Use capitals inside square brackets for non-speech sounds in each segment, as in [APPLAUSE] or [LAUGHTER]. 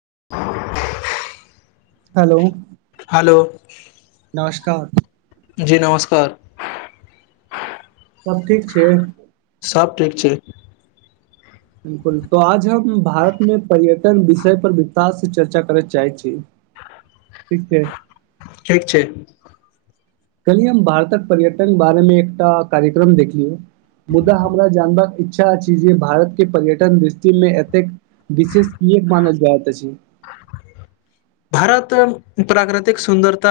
[UNINTELLIGIBLE] hello hello नमस्कार जी नमस्कार सब ठीक छै सब ठीक छैय बिल्कुल त आज हम भारतमे पर्यटन विषय पर विस्तार से चर्चा करय चाहै छी ठीक छै ठीक छै कलिय हम भारतक पर्यटन बारेमे एकटा कार्यक्रम देखियो मुदा हमरा जानबाक इच्छा छै जे भारत के पर्यटन दृष्टिमे एतेक विशेष कीएक मानल जाइत अछि भारत प्राकृतिक सुन्दरता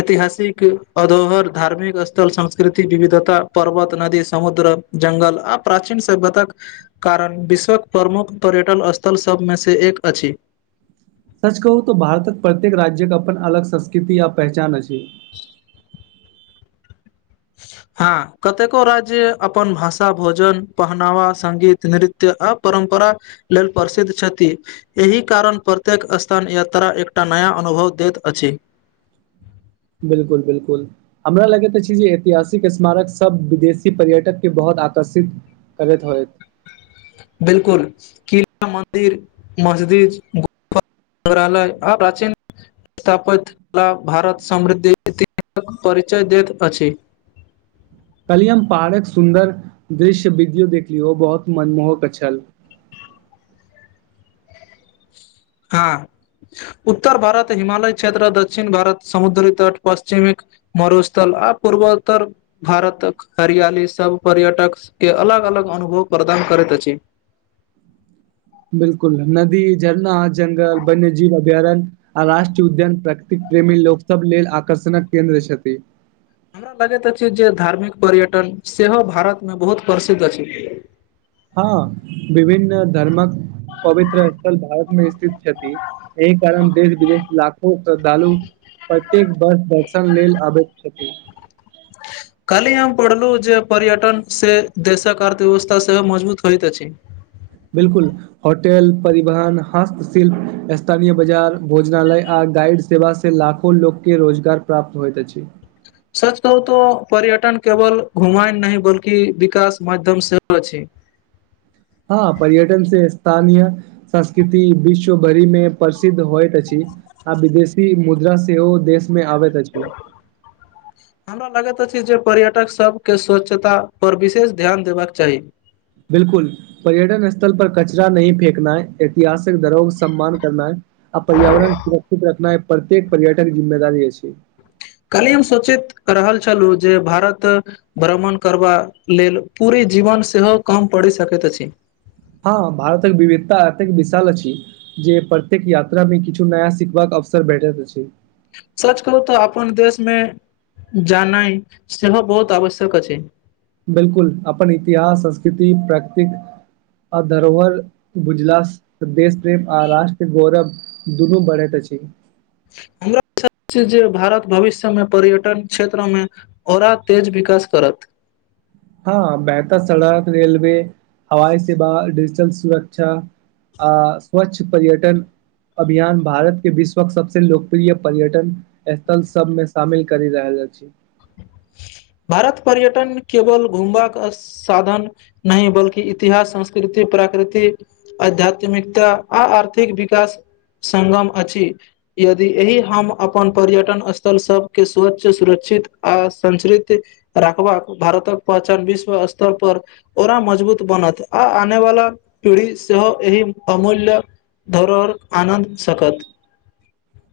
ऐतिहासिक अधोहर धार्मिक स्थल सांस कृति विविधता पर्वत नदी समुद्र जंगल आ प्राचीन सभ्यताक कारण विश्वक प्रमुख पर्यटन स्थल सभ में सँ एक अछि सच कहू तऽ भारतक प्रत्येक राज्यक अपन अलग संस्कृति आ पहचान अछि [UNINTELLIGIBLE] हँ कतेको राज्य अपन भाषा भोजन पहनावा संगीत नृत्य आ परम्प परा लेल प्रसिद्ध छथि एहि कारण प्रत्येक स्थान यात्रा एकटा नया अनुभव दैत अछि बिल्कुल बिल्कुल हमरा लगैत अछि जे ऐतिहासिक स्मारक सब विदेशी पर्यटक के बहुत आकर्षित करैत होयत बिल्कुल कि मन्दिर मस्जिद संग्रहालय आ प्राचीन स्थापइत कला भारत समृद्धि क परिचय दैत अछि कल्हिय हम पहाड़क सुन्दर दृश्यविद्यो देखलियौ बहुत मनमोहक छल [INAUDIBLE] हँ उत्तर भारत हिमालय क्षेत्र दक्षिण भारत समुद्री तट पश्चिमिक मरुस्थल आ पूर्वोत्तर भारत क हरियाली सभ पर्यटक के अलग अलग अनुभव प्रदान दान करैत अछि बिल्कुल नदी झरना जंगल वन्यजीव अभयारण्य आ राष्ट्रीय उद्यान प्रकृतिक प्रेमी लोक सब लेल आकर्षण क केन्द्र छथि हमरा लगैत अछि जे धार्मिक पर्यटन सेहो भारतमें बहुत प्रसिद्ध अछि हँ विभिन्न धर्मक पवित्र स्थल भारत मे स्थित छथि एहि कारण देश विदेश लाखो श्रद्धालु प्रत्येक बर्ष दर्शन लेल आबैत छथि [UNINTELLIGIBLE] काली हम पढ़लु जे पर्यटन से देशक अर्थ व्यवस्था सेहो मजबूत होइत अछि बिल्कुल होटेल परिवहन हस्तशिल्प स्थानीय बाजार भोजनालय आद गाइड सेवा से लाखो लोक के रोजगार प्राप्त होइत अछि सच कहू तो पर्यटन केवल घुमायन नहि बल्कि विकास माध्यम सेहो अछि [INAUDIBLE] [UNINTELLIGIBLE] हँ पर्यटन से स्थानीय संस्कृति विश्व भरि मे प्रसिद्ध होइत अछि आ विदेशी मुद्रा सेहो देशमे आबैत अछि छै जे पर्यटक सबके स्वच्छता पर विशेष ध्यान देबाक चाही बिलकुल पर्यटन स्थल पर कचरा नहि फेकनाइ ऐतिहासिक धरोहर के सम्मान करनाइ आ पर्यावरण सुरक्षित रखनाइ प्रत्येक पर्यटक के जिम्मेदारी अछि काल्हि हम सोचैत रहल छलहुँ जे भारत भ्रमण करबा लेल पूरे जीवन सेहो कम परी सकैत अछि हँ भारतक विविधता एतेक विशाल अछि जे प्रत्येक यात्रामे किछु नया सिखबाक अवसर भेटैत अछी सच कहू तऽ अपन देशमे जाननाइ सेहो बहुत आवश्यक अछि बिलकुल अपन इतिहास संस्कृति प्राकृतिक आ धरोहर बुझला स देश प्रेम आ राष्ट्र गौरव दुनू बढ़इत अछि छै हमरा सं जे जे भारत भविष्यमे पर्यटन क्षेत्रमे औड़रा तेज विकास करत [INAUDIBLE] हँ बेहतर सड़क रेलवे हवाई सेवा डीजिटल सुरक्षा आ स्वच्छ पर्यटन अभियान भारत के विश्वक सबसे लोकप्रिय पर्यटन स्थल सबमे शामिल करि रहल अछी [INAUDIBLE] भारत पर्यटन केवल घुमबाक साधन नहि बल्कि इतिहास संस्कृति प्राकृति आध्यात्मिकता आ आर्थिक विकास संगम अछि यदि एहि हम अपन पर्यटन स्थल सभके स्वच्छ सुरक्षित अ संचरित रखबाक भारतक पहचान विश्व स्तर पर ओरा मजबूत बना आ आने वाला पीढ़ी सेहो एहि अमूल्य धोरोहर आनन्द सकत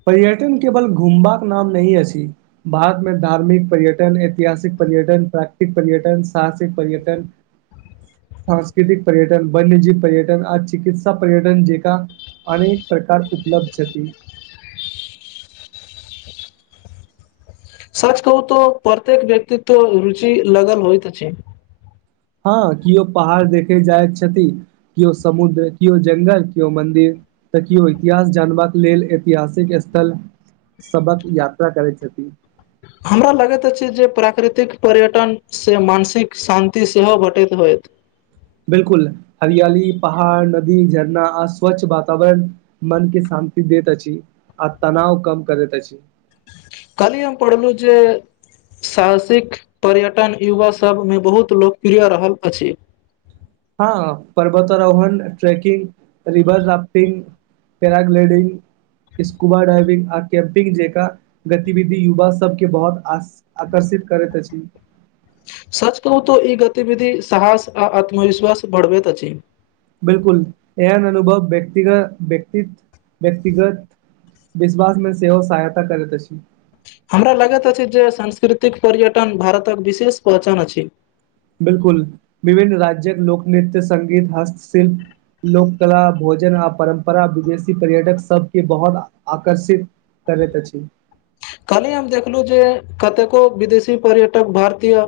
पर्यटन केवल घुमबााक नाम नहि असी भारतमे धार्मिक पर्यटन ऐतिहासिक पर्यटन प्राकृतिक पर्यटन साहसिक पर्यटन [INAUDIBLE] सांस्कृतिक पर्यटन वन्यजीव पर्यटन आ चिकित्सा पर्यटन जेकां अनेक प्रकार उपलब्ध छति सच कहू त प्रत्येक व्यक्ततित रुचि लगल होइतइत छै हँ केओ पहाड़ देखे जाय छथि केओ समुद्र केओ जंगल केओ मंदिर तकियौ इतिहास जानबाक लेल ऐतिहासिक स्थल सभक यात्रा करै छथि हमरा लगैत अछि जे प्राकृतिक पर्यटन से मानसिक शान्ति सेहो भेटैत होय [INAUDIBLE] बिलकुल हरियाली पहाड़ नदी झरना आ स्वच्छ वातावरण मनके शा न्ति देत अछि आ तनााव कम करैत अछि काल्हि हम पढ़लहुं जे साहसिक पर्यटन युवासभमे बहुत लोकप्रिय रहल अछि हँ पर्वतारोहण trekking river rafting paragliding scuba diving आ कैम्पिंग जेका गतिविधि युवा सबके बहुत आक आकर्षित करैत छी सच कहू तऽ ई गतिविधि साहस आ आत्मविश्वास बढ़बैत अछि बिलकुल एहन अनुभव व्यक्तिग व्यक्त व्यक्तिगत विश्वासमे सेहो सहायता करैत अछि हमरा लागैत अछि जे सांस्कृतिक पर्यटन भारतक विशेष पहचान अछि बिलकुल विभिन्न राज्य्यक लोकनृत्य संगीत हस्तशिल्प लोक कला भोजन आ परम्परा विदेशी पर्यटक सबके बहुत आकर्षित तबैत अछी कहली हम देखलहु जे कतेको विदेशी पर्यटक भारतीय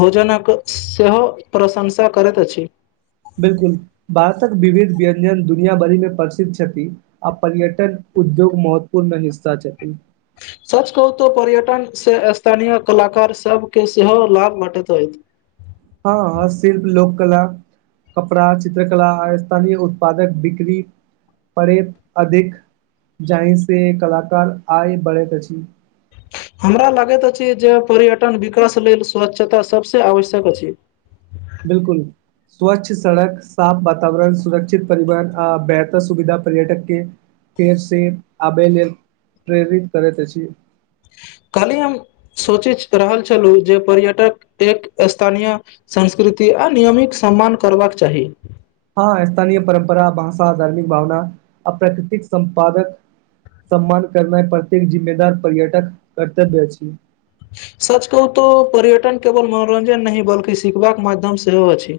भोजनक सेहो प्रशंसा करैत अछि बिलकुल भारतक विविध व्यञ्जन दुनिया भरि मे प्रसिद्ध छथि आ पर्यटन उद्योग महत्वपूर्ण मे हिस्सा छथि [INAUDIBLE] सच कहूतो पर्यटनसँ स्थानीय कलाकार सभके सेहो लाभ भेटैत होइत हँ ह शिल्प लोककला कपड़ा चित्रकला आ स्थानीय उत्पादक बिक्री परे अधिक जाइ से कलाकार आय बढ़ैत अछि [INAUDIBLE] हमरा लागैत अछि जे पर्यटन विकास लेल स्वच्छता सभसँ आवश्यक अछि बिलकुल स्वच्छ सड़क साफ वातावरण सुरक्षित परिवहन आ बेहतर सुविधा पर्यटक के फेर से आबे लेल प्रेरित करेत अछि काली हम सोचै रहल छलौ जे पर्यटक एक स्थानीय संस्कृति दुति आ नियमित सम्मान करबाक चाही हँ स्थानीय परम्परा भाषा धार्मिक भावना अप्रकृतिक संपादक सम्मान करनै प्रति जिम्मेदार पर्यटक कर्तव्य अछि [INAUDIBLE] सच कहू तऽ पर्यटन केवल मनोरञ्जन नहि बल्कि सिखबाक माध्यम सेहो अछि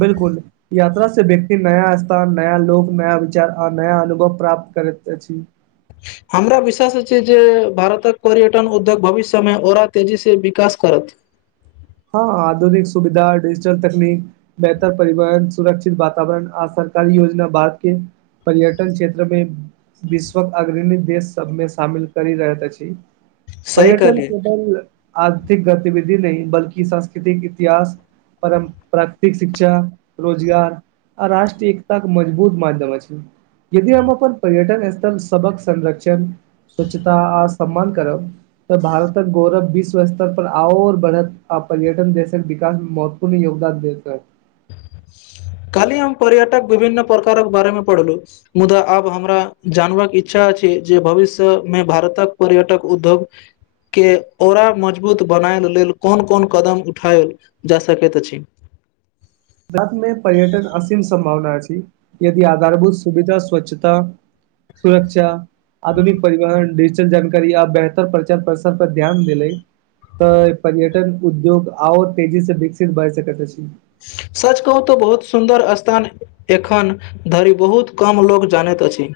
बिलकुल यात्रा से व्यक्त नया स्थान नया लोक नया विचार आ नया अनुभव प्राप्त करैत अछि [INAUDIBLE] हमरा विश्वास अछि जे भारतक पर्यटन उद्योग भविष्यमे ओरा तेजी से विकास करत [INAUDIBLE] हँ आधुनिक सुविधा डीजिटल तकनीक बेहतर परिवहन सुरक्षित वातावरण आसान सरकारी योजना बाद के पर्यटन क्षेत्रमे विश्वक अग्रणी देश सबमे शामिल करि रहैत अछि सही पर्यटन कहलियै केवल आर्थिक गतिविधि नहि बल्कि सांस्कृतिक इतिहास परम प्राकृतिक शिक्षा रोजगार आ रष्ट्रीय एकता के मजबूत मध्यम अछि यदि हम अपन पर्यटन स्थल सभहक संरक्षण स्वच्छता आ सम्मान करब तऽ भारतक गौरव विश्व स्तर पर आऔर बढ़त आब पर्यटन देशक विकासमे महत्वपूर्ण योगदान देतक [INAUDIBLE] काली हम पर्यटक विभिन्न प्रकारक बारे मे पढ़लौ मुदा आब हमरा जान वाक इच्छा अछि जे भविष्य मे भारतक पर्यटक उद्योग के ओरा मजबूत बनायल लेल कोन कोन कदम उठायल जा सकैत अछि [INAUDIBLE] गतमे पर्यटन असीम संभावना अछि यदि आधारभूत सुविधा स्वच्छता सुरक्षा आधुनिक परिवहन डिजिटल जानकारी आ बेहतर प्रचार प्रसार पर ध्यान देलै तऽ पर्यटन उद्योग और तेजी से विकसित भ सकैत अछि सच कहू तऽ बहुत सुन्दर स्थान एखन धरि बहुत कम लोक जानै त अछि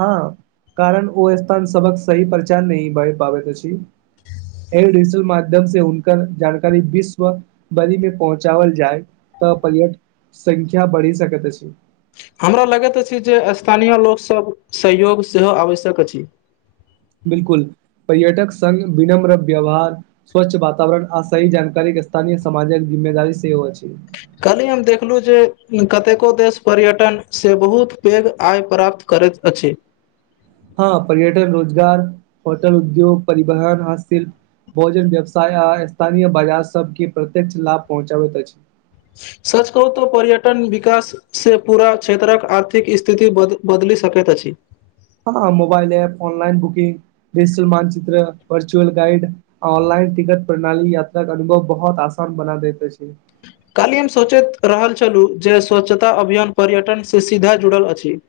हँ कारण ओ स्थान सबहक सही परचार नहि भ पाबैत अछि एयरडिजिटल माध्यम से उनक जानकारी विश्व बलीमे पहुँचाबल जाए तऽ पर्यट संख्या बढ़ि सकैत अछि हमरा लगैत अछि जे स्थानीय लोकसभ सहयोग सेहो आवश्यक अछि बिलकुल पर्यटक संघ विनम्र व्यवहार स्वच्छ वातावरण आ सही जानकारी के स्थानय समाजक जिम्मेदारी सेहो अछि काहली हम देखलु जे कतेको देश पर्यटन सँ बहुत पैघ आय प्राप्त करैत अछि हँ पर्यटन रोजगार होटल उद्योग परिवहन हाथ शिल्प भोजन व्यवसाय आ स्थानीय बाजार सबके प्रत्यक्ष लाभ पहुँचाबैत अछि सच कहू त पर्यटन विकास से पूरा क्षेत्रक आर्थिक स्थिति बदल बदल सकैत अछि हँ mobile app online booking digital मानचित्र वर्चुअल गाइड ऑनलाइन टिकट प्रणाली यात्रा के अनुभव बहुत आसान बना दैत अछि काल्हि हम सोचैत रहल छलु जे स्वच्छता अभियान पर्यटन से सीधा जुड़ल अछि [INAUDIBLE]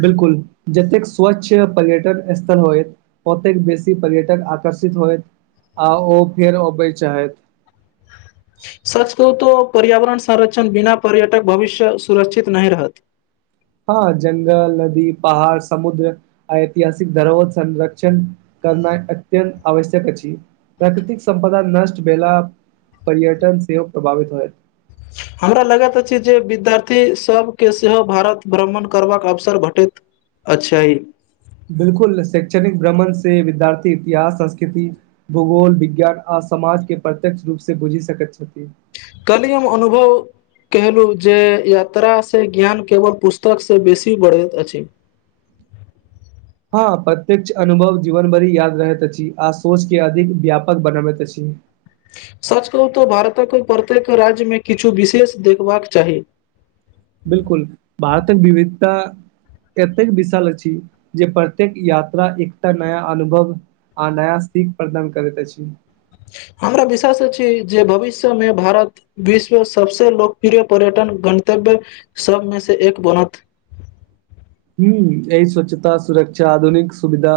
बिल्कुल जतेक स्वच्छ पर्यटन स्थल होयत ओतेक बेसी पर्यटक आक आषित होयत आ ओ फेरो अबय चाहथि सच कहू तो पर्यावरण संरक्षण बिना पर्यटक भविष्य सुरक्षित नहि रहत हँ जंगल नदी पहाड़ समुद्र ऐतिहासिक धरोहर संरक्षण करना अत्यन् आवश्यक अछि प्रकृतिक संपदा नष्ट भेला पर्यटन सेवक प्रभावित होयत [INAUDIBLE] हमरा लगैत अछि जे विद्यार्थी सब के सेहो भारत भ्रमण करबाक अवसर भेटैत अच्छा इ बिलकुल शैक्षणिक भ्रमण से विद्यार्थी इतिहास संस्कृति भूगोल विज्ञान आ समाज के प्रत्यक्ष रूपसँ बुझि सकैत छथि कलियम अनुभव केहलु जे यात्रा सँ ज्ञान केवल पुस्तक सँ बेसी बढ़ैत अछि [INAUDIBLE] हँ प्रत्यक्ष अनुभव जीवन भरि याद रहैत अछि आ सोच के अधिक व्यापक बनबैत अछि सच कहू तऽ भारतक प्रत्येक राज्यमे किछु विशेष देखबाक चाही ह [UNINTELLIGIBLE] बिल्कुल भारतक विविधता एतेक विशाल अछि जे प्रत्येक यात्रा एकटा नया अनुभव आ नया सीख प्रदान करैत अछि हमरा विश्वास अछी जे भविष्य मे भारत विश्व सबसे लोकप्रिय पर्यटन गन्तव्य सबमें से एक बनत ह्म एहि स्वच्छता सुरक्षा आधुनिक सुविधा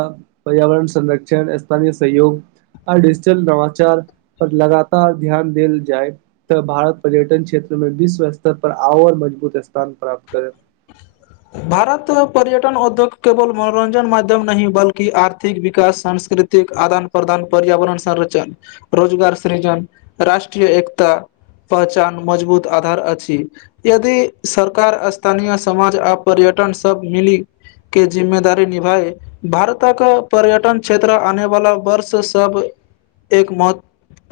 पर्यावरण संरक्षण स्थानय सही योग आ डिजिटल नवाचार पर लगातार ध्यान देल जाय तऽ भारत पर्यटन क्षेत्र मे विश्व स्तर पर आओर मजबूत स्थान प्राप्त करे [INAUDIBLE] भारत पर्यटन उद्योग केवल मनोरञ्जन माध्यम नहि बल्कि आर्थिक विकास सांस्कृतिक आदान प्रदान पर्यावरण संरचण रोजगार सृजन राष्ट्रीय एकता पहचान मजबूत आधार अछि यदि सरकार स्थानीय समाज आ पर्यटन सब मिली के जिम्मेदारी निभए भारतक पर्यटन क्षेत्र आने वाला वर्ष सब एक म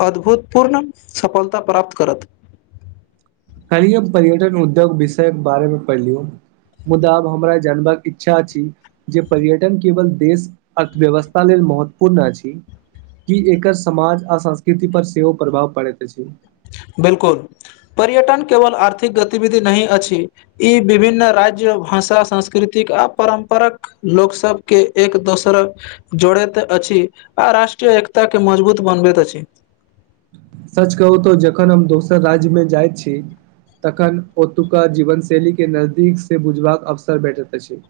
अद्भूतपूर्ण सफलता प्राप्त करत कली हम पर्यटन उद्योग विषय के बारे मे पढ़लीयौ मुदा आब हमरा जानबाक इच्छा अछि जे पर्यटन केवल देश अर्थव्यवस्था लेल महत्वपूर्ण अछि कि एकर समाज आ संस्कृति पर सेहो प्रभाव पड़ैत अछि बिल्कुल पर्यटन केवल आर्थिक गतिविधि नहि अछि ई विभिन्न राज्य भाषा संस्कृति आ परम्पराक लोकसबके एक दोसरक जोड़ैत अछि आ राष्ट्र के एकता के मजबूत बनबैत अछि सच कहू तऽ जखन हम दोसर राज्यमे जाइ छी तखन ओतुका जीवन शैली के नजदीक से बुझबाक अवसर भेटैत अछि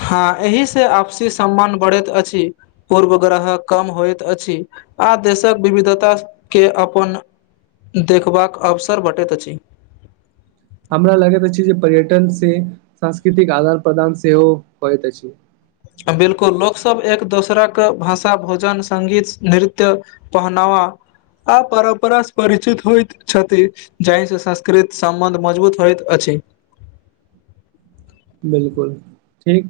हँ एहि से आपसी सम्मान बढ़ैत अछि पूर्व ग्रह कम होइत अछि आ देशक विविधताके अपन देखबाक अवसर बटैत अछि हमरा लगैत अछि जे पर्यटन से सांस्कृतिक आदान प्रदान सेहो होइत अछि बिल्कुल लोक सब एक दोसरक भाषा भोजन संगीत नृत्य पहनाव हँ आ परम्परा से परिचित होइत छथि जाहिसँ संस्कृत संबन्ध मजबूत होइतअछि [UNINTELLIGIBLE] बिल्कुल ठीक